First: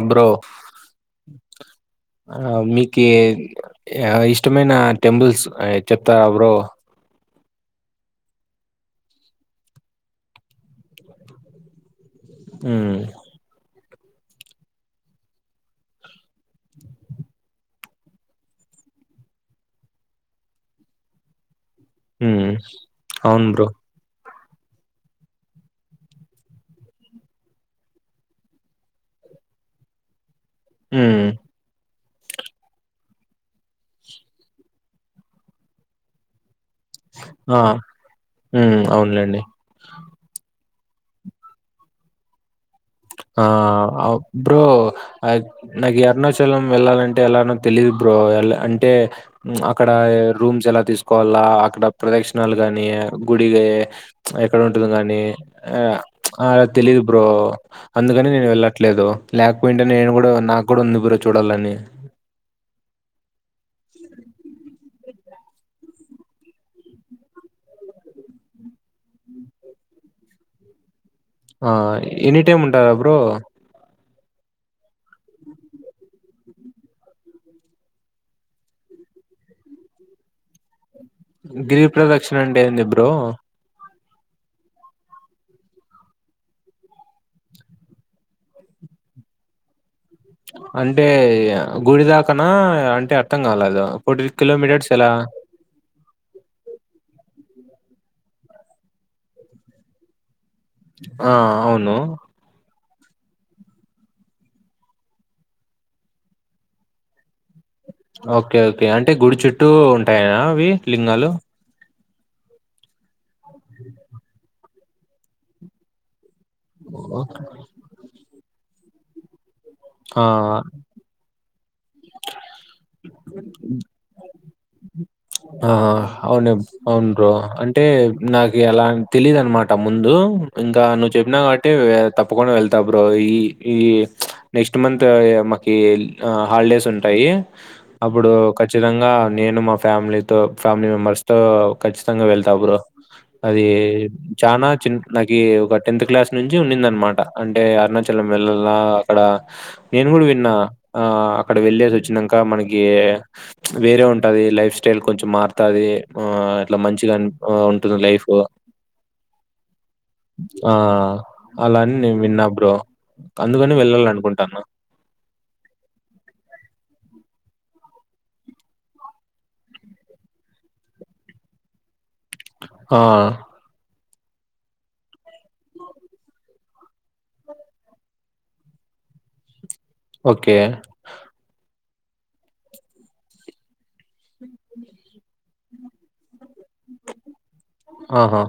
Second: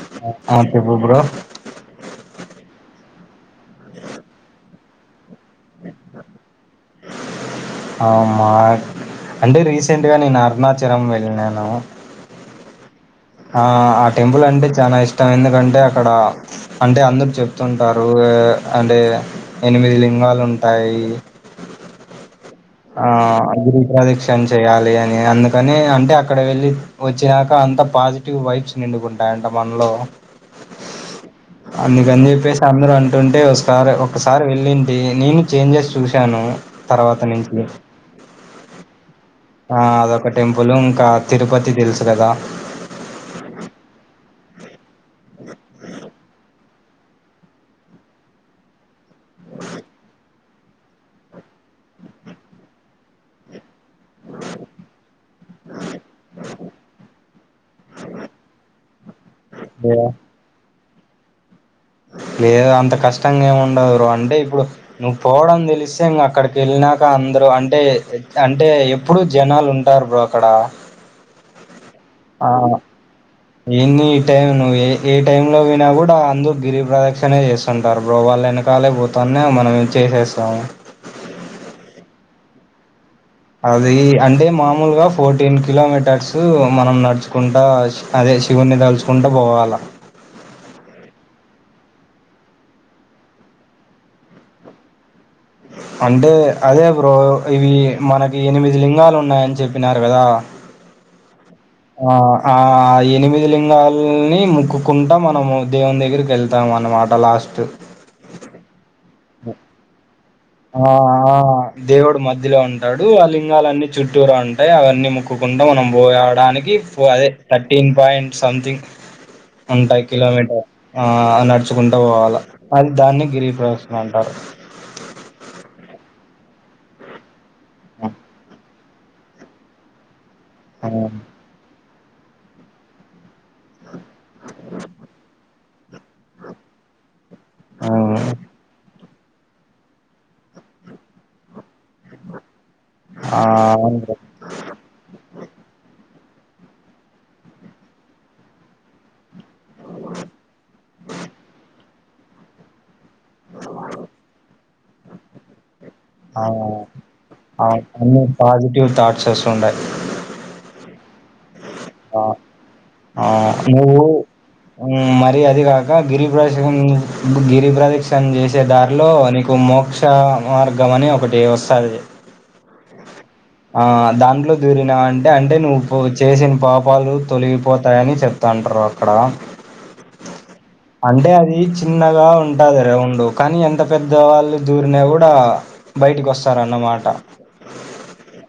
Abro ఆ చెప్పు bro మీ క ఇష్టమైన టెంపుల్స్ చెప్తారా బ్రో అవు మా అంటే రీసెంట్గా నేను అరుణాచలం వెళ్ళినాను ఉమ్ ఆ ఆ టెంపుల్ అంటే చాలా ఇష్టం ఎందుకంటే అక్కడ అంటే అందరు చెప్తుంటారు అంటే ఎనిమిది లింగాలు ఉంటాయి హ ఆ గిరిప్రద చేయాలి అని అందుకని అంటే అక్కడ వెళ్ళి వచ్చాక అంత పాజిటివ్ వైబ్స్ నిండుకుంటాయి అంటా మనలో హ అందుకని చెప్పేసి అందరూ అంటుంటే ఒకసారి ఒకసారి వెళ్ళింటి నేను చేంజెస్ చూశాను తర్వాత ఆ, నుంచి అవునులేండి ఆ అదొక టెంపుల్ ఇంకా తిరుపతి తెల్సు కదా ఆ అ బ్రో నాకు అరుణాచలం వెళ్ళాలంటే ఎలానో తెలిదు బ్రో ఎ అంటే అక్కడ రూమ్స్ ఎలా తీసుకోవాలా అక్కడ ప్రదక్షిణాలు కాని గుడిగా ఎక్కడ ఉంటది కానీ ఆ అలా తెలీదు బ్రో అందుకని నేను వెళ్ళట్లేదు లేకపోయిటే లేదా నేను కూడా నాకు కూడా ఉంది బ్రో చూడాలని లేదో అంత కష్టంగా ఏం ఉండదు బ్రో అంటే ఇప్పుడు నువ్వు పోవడం తెలిస్తే ఇంకా అక్కడికి వెళ్ళాక అందరు అంటే అంటే ఎప్పుడు జనాలు ఉంటారు బ్రో అక్కడ ఆ ఎనీ ఆ టైమ్ ఉంటారా బ్రో ఎన్ని టైం నువ్వు ఏ టైమ్ లో పోయిన కూడా అందరు గిరి ప్రదక్షణే చేస్తుంటారు బ్రో వాళ్ళ వెనకాలే పోతాను అన్న మనం చేసేస్తాము గిరిప్రదక్షిణ అంటేంది ఏంది బ్రో అది అంటే మామూలుగా ఫోర్టీన్ కిలోమీటర్స్ మనం నడుచుకుంటా అదే శివుని తలుచుకుంటూ పోవాలి అంటే గుడి దాకానా అంటే అర్థం కాలేదు ఫోర్టీన్ కిలోమీటర్స్ ఎలా అంటే అదే బ్రో ఇవి మనకి ఎనిమిది లింగాలు ఉన్నాయని చెప్పినారు కదా ఆ అవును ఆ ఆ ఎనిమిది లింగాల్ని మొక్కుకుంటా మనము, దేవుని దగ్గరికి వెళ్తాం అన్నమాట లాస్ట్ ఓకే ఓకే అంటే గుడి చుట్టూ ఉంటయనా? ఆ ఆ దేవుడు మధ్యలో ఉంటాడు, ఆ లింగాలన్ని చుట్టూరు ఉంటయి, అవన్నీ ముక్కుంటడా మనం పోయా డానికి అదే ఓకే. థర్టీన్ పాయింట్ సంథింగ్ ఉంటాయి ఆ కిలోమీటర్, ఆ నడుచుకుంటా పోవాలా అది దాన్ని గిరి ప్రదక్షణ అంటారు. ఆ అవును అవును బ్రో, అంటే ఆ నాకి ఎలా తెలీదనమాట ముందు ఇంకా నువ్ ఆ చెప్పినా వంటే తప్పకుండా వెళ్తా బ్రో ఈ ఈ ప్చ్ నెక్స్ట్ మంత్ మకి ఆ హాలిడేస్ ఉంటాయి అప్పుడు ఆ ఖచ్చితంగా నేను మా ఫ్యామిలీ తో ఫ్యామిలీ మెంబర్స్ తో ఖచ్చితంగా వెళ్తా బ్రో, అది అవును బ్రో చనా చిన్న నకీ ఒక టెన్త్ క్లాస్ నుంచి ఉన్నిందనమాట అంటే అరుణాచలం వెళ్ళలా అక్కడ ఆ నేను కూడా విన్నా, ఆ అక్కడ వెళ్ళేసి వచ్చినాక మనకి వేరే ఉంటది లైఫ్ స్టైల్ కొంచెం మారుతాది ఆహ్, ఇట్లా మంచిగా అన్ ఆహ్, ఆ ఉంటుంది అన్ని లైఫ్. పాజిటివ్ థాట్స్ వస్ ఉండాయి. ఆ అలాన్ని నేను విన్న బ్రో ఆ అందుకని నువ్వు వెళ్ళాలనుకుంటాన్నా. మర అది కాక గిరి ప్రేశం గిరి ప్రదక్షణ చేసే దారిలో నీకు మోక్ష మార్గం అని ఒకటి వస్తాది ఆ! ఆ దాంట్లో దురీన అంటే అంటే నువ్వు చేసిన పాపాలు తొలగిపోతాయని చెప్తంటరు. అక్కడ ఓకే అంటే అది చిన్నగా ఉంటాది రౌండు, కానీ ఎంత పెద్దవాళ్ళు దూరిన కూడా బయటికి వస్తారన్నమాట. ఆహా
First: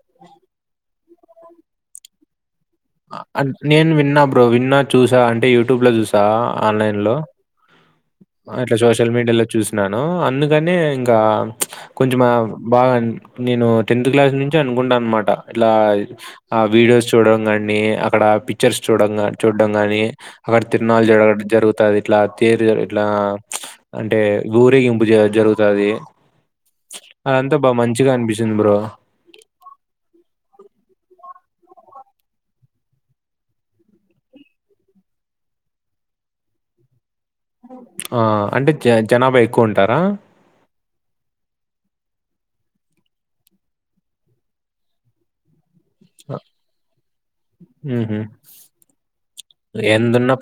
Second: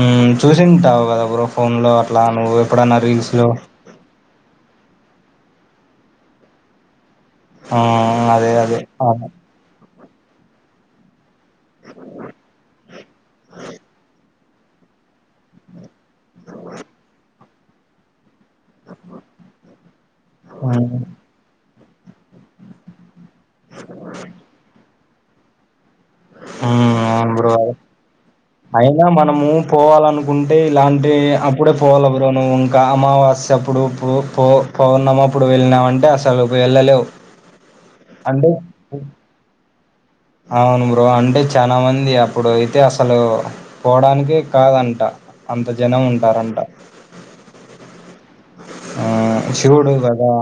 ఉమ్ చూసింటావు కదా బ్రో ఫోన్లో అట్లా నువ్వు ఎప్పుడన్నా రీల్స్‌లో? నేను విన్నా బ్రో, విన్నా చూసా అంటే యూట్యూబ్ లో చూసా, ఆన్లైన్ లో హ్మ్ అదే అట్లా అదే సోషల్ అవును. మీడియాలో చూసిన ను అందుకనే ఇంకా ప్చ్ కొంచ బాగా నేను టెన్త్ క్లాస్ నుం చి అనుకుంటా అనమాట ఇట్లా ఆ వీడియోస్ చూడం గానీ అక్కడ పి పిక్చర్స్ చూడం చూడడం కానీ, అక్కడ హ్మ్. తిరనాల జడ అ జరుగుతాది ఇట్లా, తీరు ఇట్లా అంటే ఊరేగింపు జ జరుగుతాది ఉమ్ అవును బ్రో అదంతా బా మంచిగా అనిపిచ్చింది బ్రో. అయినా మనము పోవాలనుకుంటే ఇలాంటి అప్ ప్పుడే పోవల బ్రో నువ్వు ఇంకా అమావాస్య అప్పుడు ఇప్పుడు పో పౌర్ణమ ఇప్పుడు వెళ్ళినా అంటే అసలు వెళ్ళలేవ్ ఆ అంటే జ జనాభా ఎక్కువ ఉంటారా? అవును బ్రో, అంటే చాన మంది అప్పుడు అయితే అసలు పోడానినికి కాదంట అంత జనం ఆ! ఉంటారంట హుహు. ఆ శివుడు కదా.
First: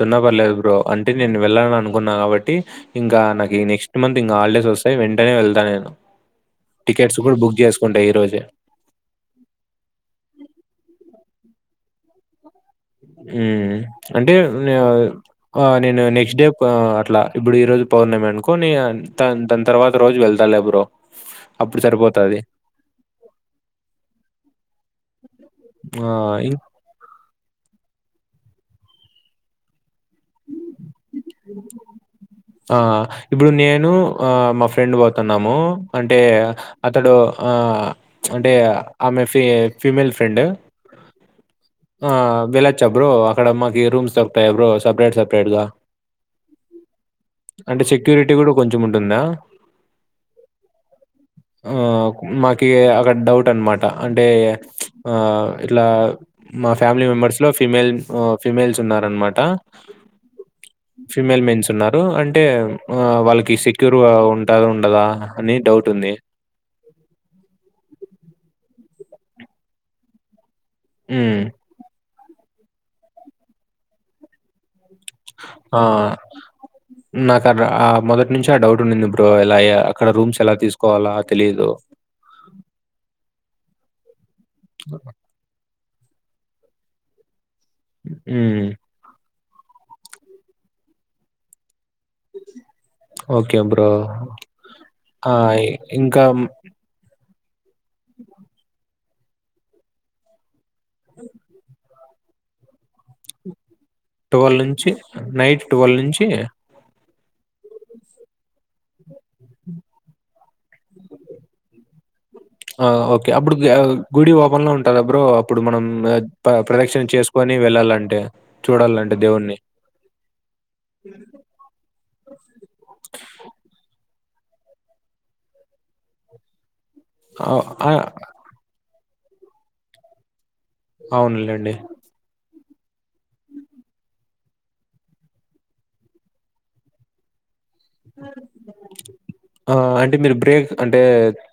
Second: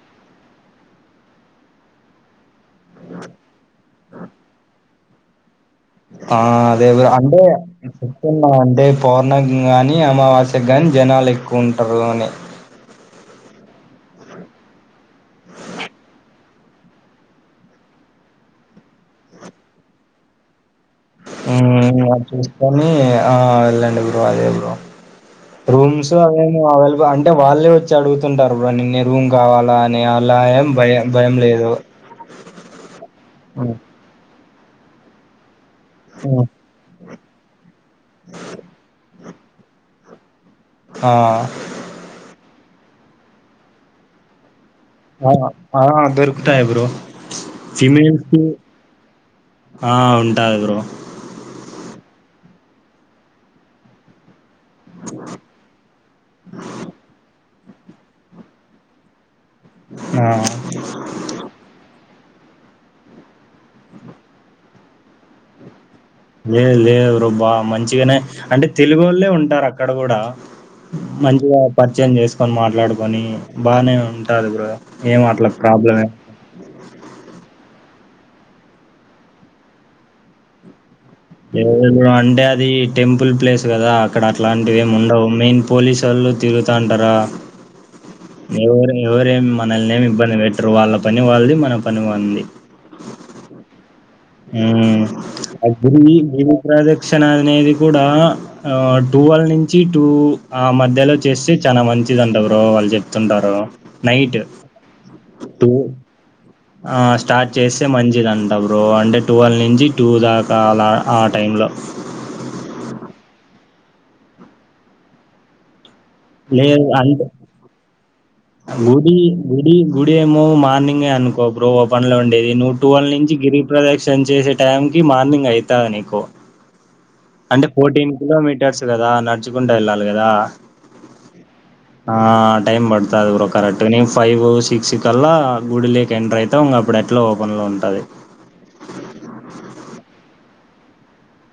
తున్న పర్లేదు బ్రో అంటే నేను వెళ్ళాలని అనుకున్నా కాబట్టి ఇంకా నాకు నెక్స్ట్ మంత్ ఇంకా హాలిడేస్ వస్ తయి వెంటనే వెళ్తానేను ఆ అదే బ్రో అంటే ఈ రోజే. చెప్తున్నా అంటే పౌర్ణకాని అమావాస్ గాని జనాలు ఎక్కువ ఉంటరూ అని ఉమ్ అంటే నే ఆ నేను నెక్స్ట్ డే అట్లా ఇప్పుడు ఈ రోజు పౌర్ణమి అనుకో, నే దని దాని తర్వాత రోజు వెళ్త తాలె బ్రో అప్పుడు ఉమ్ సరిపోతాది. చూసుకొని ఆ వెళ్ళండి బ్రో అదే బ్రో. రూమ్స్ ఆ! ఇం అవేమో అవైలబుల్ అంటే వాళ్ళే వ అడుగుతుంటారు నిన్నే రూమ్ కావాలా అని అలా ఏం భయం భయం లేదు ఆ ఇప్పుడు హ్మ్. నేను ఆ మా ఫ్రెండ్ పోతున్నాము అంటే హ్మ్. అతడు ఆ అంటే ఆమె ఫీ ఫీమేల్ ఫ్రెండ్ ఆ ఆ వెళ్ళచ్చా బ్రో అక్కడ మాకి రూమ్స్ దొరుకుతాయా బ్రో సెపరేట్ ఆ సెపరేట్‌గా? ఆ దొరుకుతాయి బ్రో అంటే ఫిమేల్ సెక్యూరిటీ కి గూడా కొంచెం ఉంటుందా? ఉంటాంది బ్రో ఆ మాకి అక్కడ డౌట్ అన్నమాట అంటే ఆ ఇట్లా మా ఫ్యామిలీ మెంబర్స్ లో ఫిమేల్ ఫిమేల్స్ ఉన్నారన్నమాట ఆ! ఫిమేల్ మెన్స్ ఉన్నారు అంటే అంటే వాళ్ళకి సెక్యూర్ ఉంటదా ఉండదా అని డౌట్ లే లేదు బ్రో మంచిగానే అంటే తెలుగు ఓల్లే ఉంటారు అక్కడ కూడా హ్మ్. మంచిగా పరిచయం చేసుకొని మాట్లాడుకొని బాగానే ఉంటది బ్రో ఏం అట్లా ఆ ప్రాబ్లమ్ ఏం నాకక్క ఆ మొదటి నుంచి ఆ డౌట్ ఉండింది బ్రో ఎలా అక్కడ రూమ్స్ ఎలా తీసుకు అంటే అది టెంపుల్ ప్లేస్ కదా అక్కడ అట్లాంటిఏమి ఉండవు మెయిన్ పోలీస్ వాళ్ళు తిరుగుతాంటారా హ్మ్. ఎవరు ఎవరేమి మనల్నినేమి ఇబ్బంది పెట్టరు వాళ్ళ పని వాళ్ళది మన పని మనది ఓకే బ్రో. ఆ! అయితే ఈ ఇంకా గుడి ప్రాజెక్ట్స్ అనేది కూడా టూవేలెవ్ నుంచి టూ ఆ మధ్యలో చేస్తే చానా మంచి మంచిదంట బ్రో వాళ్ళు చెపుతుంటారు ట్వల్వ్ నుంచి నైట్ ట్వల్వ్ నుంచి స్టార్ట్ చేస్తే మంచిదంట బ్రో అంటే ట్వల్వ్ నుంచి టూ దాకా అలా ఆ టైంలో ఆ ఓకే అప్పుడు గుడి ఓపన్ లో ఉంటంద బ్రో అప్పుడు మనం లేదు ప్రదక్షణ అంటే చేసుకోని వెళ్ళాలంటే గుడి చూడాలంటే దేవుడిని. గుడి గుడి ఏమో మార్నింగే అనుకో బ్రో ఓ పనులో ఉండేది నువ్వు ట్వెల్వ్ నుంచి గిరి ప్రదక్షణ చేసే టైం కి మార్నింగ్ అయితంది నీకు అంటే ఆహ్, ఆ! ఫోర్టీన్ కిలోమీటర్స్ కదా నడుచుకుంట వెళ్ళాలి కదా అవునలేండి ఆ టైం పడుతాది బ్రో కరెక్ట్ గా నేను ఫైవ్ సిక్స్ కల్లా గుడి లేక్ ఎంటర్ అయితం అప్పుడు ఎట్లా ఓపెన్ లో ఉ టది అంటే మీరు బ్రేక్ అంటే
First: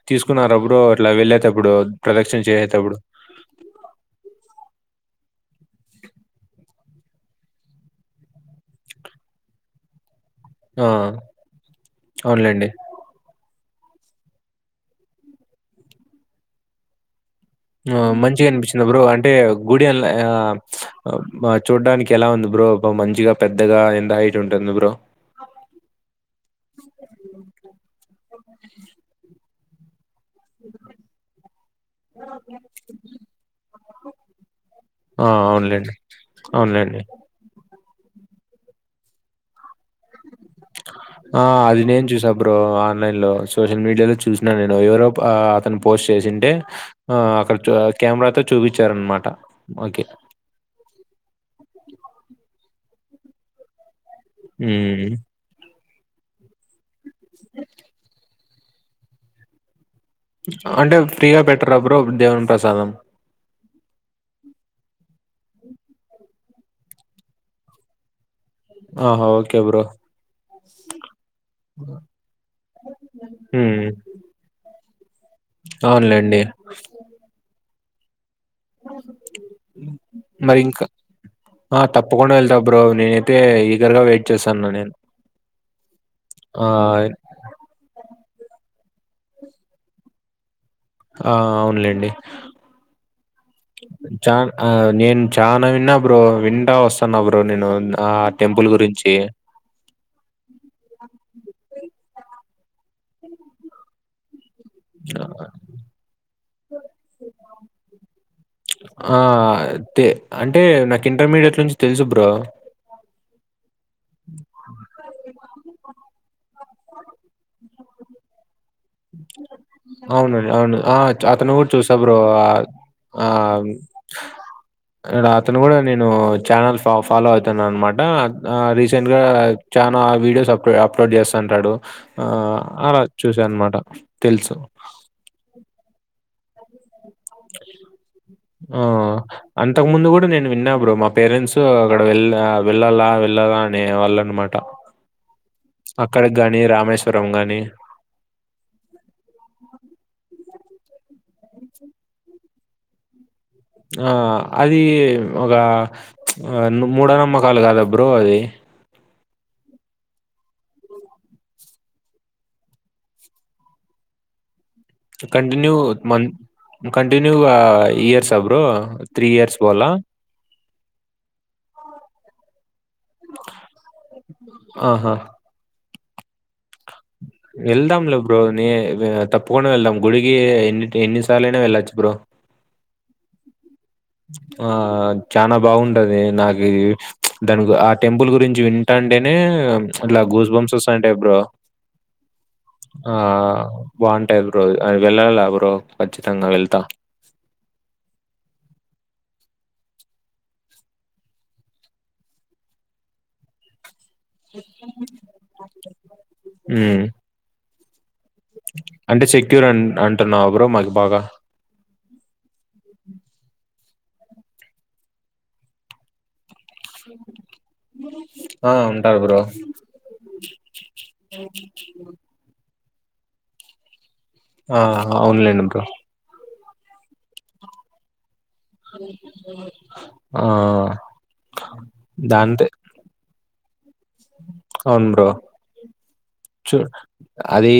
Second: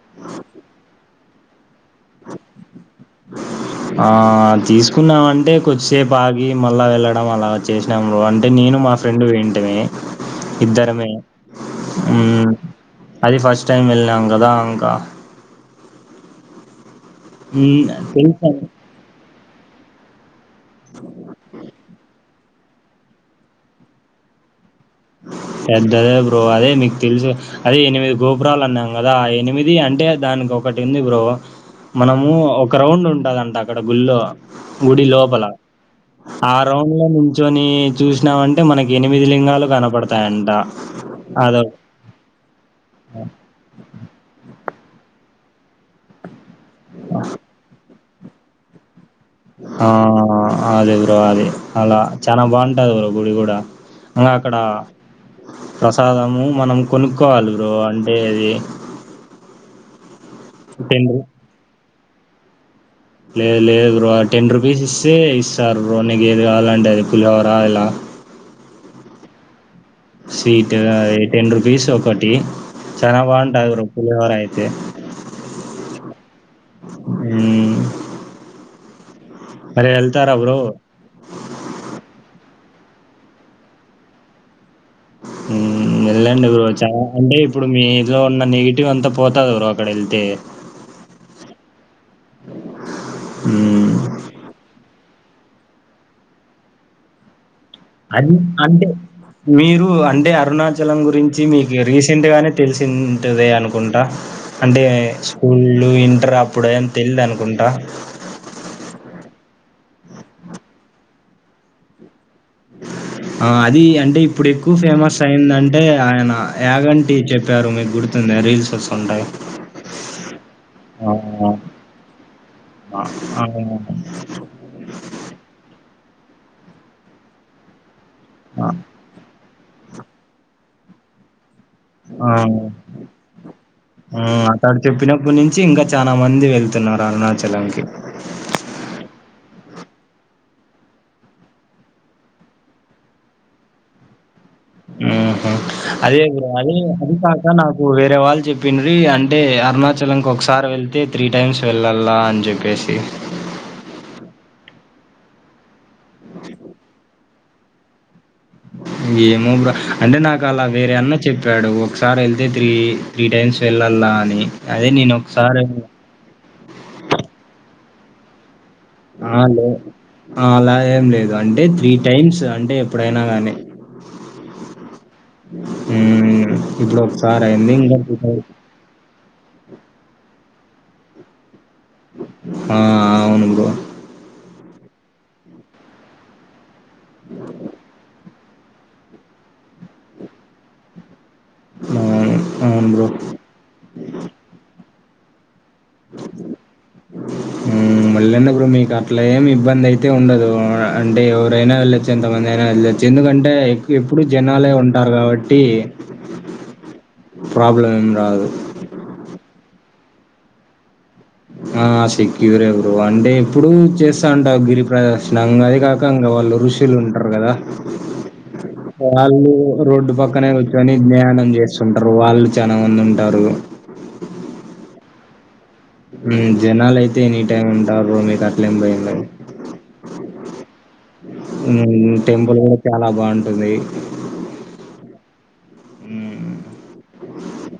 తీసుకున్నర బ్రో ఇట్లా వెళ్ళేటప్పుడు ప్రదక్షిణ చేసేటప్పుడు? ఆ తీసుకున్నామ అంటే కొద్దిసేపు ఆగి మళ్ళా వెళ్ళడం అలా చేసినాము అంటే నేను మా ఫ్రెండ్ పోయింటిమి ఆ! ఇద్దరమే అవునులెండి. అది ఫస్ట్ టైం వెళ్ళినాం కదా ఇంకా మ్మ్, మంచిగా తెలుసండి అనిపించిందా బ్రో అంటే గుడి అ చూడ్డానికి ఎలా ఉంది బ్రో మంచిగా పెద్దగా ఎంత హైట్ ఉంటుంది బ్రో? పెద్దదే బ్రో అదే మీకు తెలుసు అదే ఎనిమిది గోపురాలు అన్నాం కదా ఆ ఎనిమిది ఇది అంటే దానికి ఒకటింది బ్రో మనము ఒక రౌండ్ ఉంటాదంట అక్కడ గుల్లో గుడి ఆ! లోపల అవునులెండి. ఆ అవునులెండి. రౌండ్ లో నుంచొని చూసినామంటే మనకి ఎనిమిది లింగాలు కనపడతాయం ఆ అది నేన్ చూసా బ్రో ఆన్లైన్ లో సోషల్ మీడియాలో చూసినాను నేను ఎవరో అతను పోస్ట్ చేసింటే ఆ అక్కడ చు కెమెరాతో చూపించారన్నమాట ఆ అదే బ్రో అదే అలా చానా బాగుంటది బ్రో గుడి కూడా అక్కడ హ్మ్. ప్రసాదము మనం కొనుక్కోవాలి బ్రో అంటే అది అంటే టెన్ రూ ఫ్రీగా పెట్టర బ్రో దేవుని ప్రసాదం లేదు లేదు బ్రో టెన్ రూపీస్ ఇస్తే స్తర్ బ్రో నీకు ఏది కావాలంటే అది పులిహోరా ఇలా ఆహా okay bro sweet ten rupees ఒకటి చనా బాగుంటాయి బ్రో పులిహోర అయితే అవునులేండి మ్మ్ మరి వెళ్తారా బ్రో మరి ఇంకా ఆ తప్పకుండా వెళ్తాం బ్రో నేనైతే ఈగర్గా వెయిట్ చేస్తనా నేను వెళ్ళండి బ్రో చాలా ఆహ్, అంటే ఇప్పుడు మీ ఇందులో ఉన్న నెగిటివ్ అంతా పోతది బ్రో అక్కడ వెళ్తే ఆ అవునులేండి మ్మ్. చా నేను చానా విన్నా బ్రో వింటా వస్తున్నా బ్రో నేను ఆ అ టెంపుల్ అంటే గురించి. మీరు అంటే అరుణాచలం గురించి మీకు రీస్ చ్చంటగానే తెలిసింటదే అనుకుంటా అంటే స్కూళ ఇంటర్ అప్పుడు ఏని తెలిదు అనుకుంటా ఆ! తే అంటే నాకు ఇంటర్మీడియట్ నుంచి తెలుసు బ్రో ఆ అది అంటే ఇప్పుడు ఎక్కువ ఫేమస్ అయిందంటే ఆయన యాగంటి చెప్పారు మీకు గుర్తుంది రీల్స్ వస్తుంటాయి అవునుండి అవును ఆ అతను కూడా చూసా బ్రో ఆ ఆ అతను కూడా నేను ఛానల్ ఫ ఫాలో అవుతాను అనమాట ఆ! రీసెంట్ గా చా ఆ వీడియోస్ అప్ అప్లోడ్ చేస్తంటాడు ఆ అలా చూసా అనమాట ఆ తెలుసు. అతడు చెప్పినప్పటి నుంచి ఇంకా చాలా మంది వెళ్తున్నారు అరుణాచలంకి ఆ అంతకు ముందు కూడా నేను విన్నా బ్రో మా పేరెంట్స్ అక్కడ వెళ్ వెళ్ళాలా వెళ్ళాలా అనే వాళ్ళ అనమాట మ్మ్ హ్మ్ అదే బ్రో గాని, అదే అది రామేశ్వరం కాక గాని. నాకు వేరే వాళ్ళు చెప్పిన్రి అంటే అరుణాచలంకి ఒకసారి వెళ్తే త్రీ టైమ్స్ వెళ్ళాలా అని చెప్పేసి ఆ అది ఒక ఆ మూఢనమ్మకాలు కాదా బ్రో అది ఏమో బ్రో అంటే నాకు అలా వేరే అన్న చెప్పాడు ఒకసారి వెళ్తే త్రీ త్రీ టైమ్స్ వెళ్ళాల కాని కంటన్యూ మంత కంటింటన్యూ ఇయర్స్ ఆ బ్రో ఆ ఇయర్స్ లే పోవాలా? అలా ఏం లేదు అంటే త్రీ టైమ్స్ అంటే ఎప్పుడైనా గానీ ఆహా మ్మ్ ఇ బ్లోక్ వెళ్దాంలే బ్రో నీ తప్పుకుండా వెళ్దాం గుడికి ఎన్ని ఎన్నిసార్లు అయినా వెళ్ళచ్చ ఆ అవును బ్రో ఆ చాలా బాగుంటది నాకు దాని ఆ టెంపుల్ గురించి జ వింట అంటేనే ఇలా గూస్ బంస్ వస్తా ఉంటాయి బ్రో అవును అవును బ్రో ఆ బాగుంటాయి బ్రో అది వెళ్ళాలా బ్రో కచ్చితంగా వెళ్తా హ్మ్ వెళ్ళండి బ్రో మీకు అట్లా ఏమి ఇబ్బంది అయితే ఉండదు అంటే ఎవరైనా వెళ్ళొచ్చు ఎంతమంది అయినా వెళ్ళొచ్చు ఎందుకంటే ఎప్పుడు జనాలే ఉంటారు కాబట్టి హ్మ్. ప్రాబ్లం ఏం రాదు అంటే సెక్యూర్ అ అంటున్నా బ్రో మాకు బాగా అ ఆ సెక్యూర ఎవరు అంటే ఎప్పుడు చేస్తా ఉంటా గిరి ప్రదర్శన అదే కాక ఇం వాళ్ళు రుషి టిలు ఉంటారు కదా ఆ ఉంటారు బ్రో వాళ్ళు రోడ్డు పక్కనే కూచుని ధ్యానం చేస్తుంటారు వాళ్ళు చాల న వందు ఉంటారు ఆ అవునులేండి బ్రో జనాలు అయితే ఎనిటైమ్ ఉంటారూ బ్రో మీ దగ్గ ఆ టెంపుల్ దాంతే కూడా చాలా బాగుంటుంది అవును బ్రో ఆ చూ అది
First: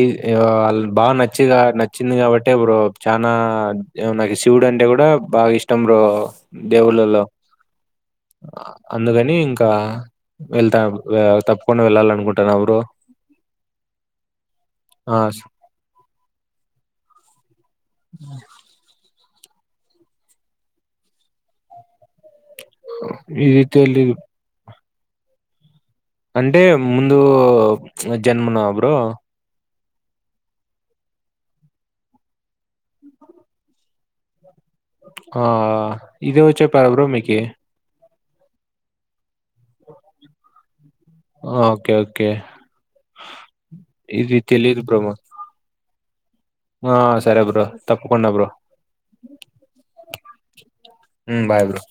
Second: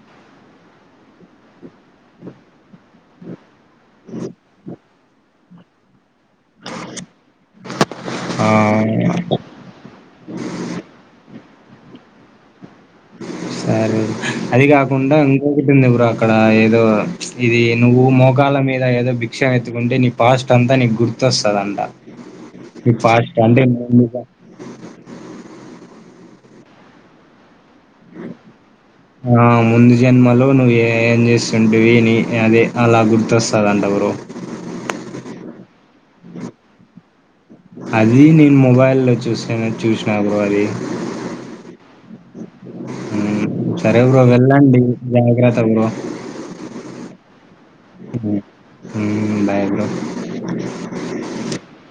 వాళ్ళ బాగా నచ్చి నచ్చింది కాబట్టి బ్రో చనా నాకు శివుడు అంటే కూడా బాగా ఇష్టం బ్రో దేవుళ్ళలో ఆ, అందుకని ఇంకా వెళ్తాము బ్రో తప్పకుండా వెళ్ళాలి అనుకుంటున్నావా బ్రో సారీ అది కాకుండా ఆ, ఇంకొకటింది బ్రో అక్కడ ఏదో ఇది నువ్వు మోగాల మీద ఏదో బి క్షం ఎత్తుకుంటే నీ పాస్ట్ అంతా నీకు గుర్తొస్తుందంట మీకు ఫాస్ట్ ఇది అంటే మేం తెలీదు ఇగ అంటే ముందు జన్మన బ్రో ఆ, ముందు జన్మలో నువ్వు ఏం చేస్తుంటివిని అదే అలా గుర్తొస్తుందంట బ్రో ఆ ఇది ఎవరు చెప్పారు బ్రో మీకి అది నేను మొబైల్లో చూసాను చూసినా బ్రో అది ఆ, ఓకే ఓకే హ్మ్. సరే బ్రో ఇది వెళ్ళండి తెలియదు బ్రో జాగ్రత్త బ్రో ఆ సరే బ్రో తప్పుకుండ హ్మ్. బ్రో హ్మ్. Bye bro. Bye bro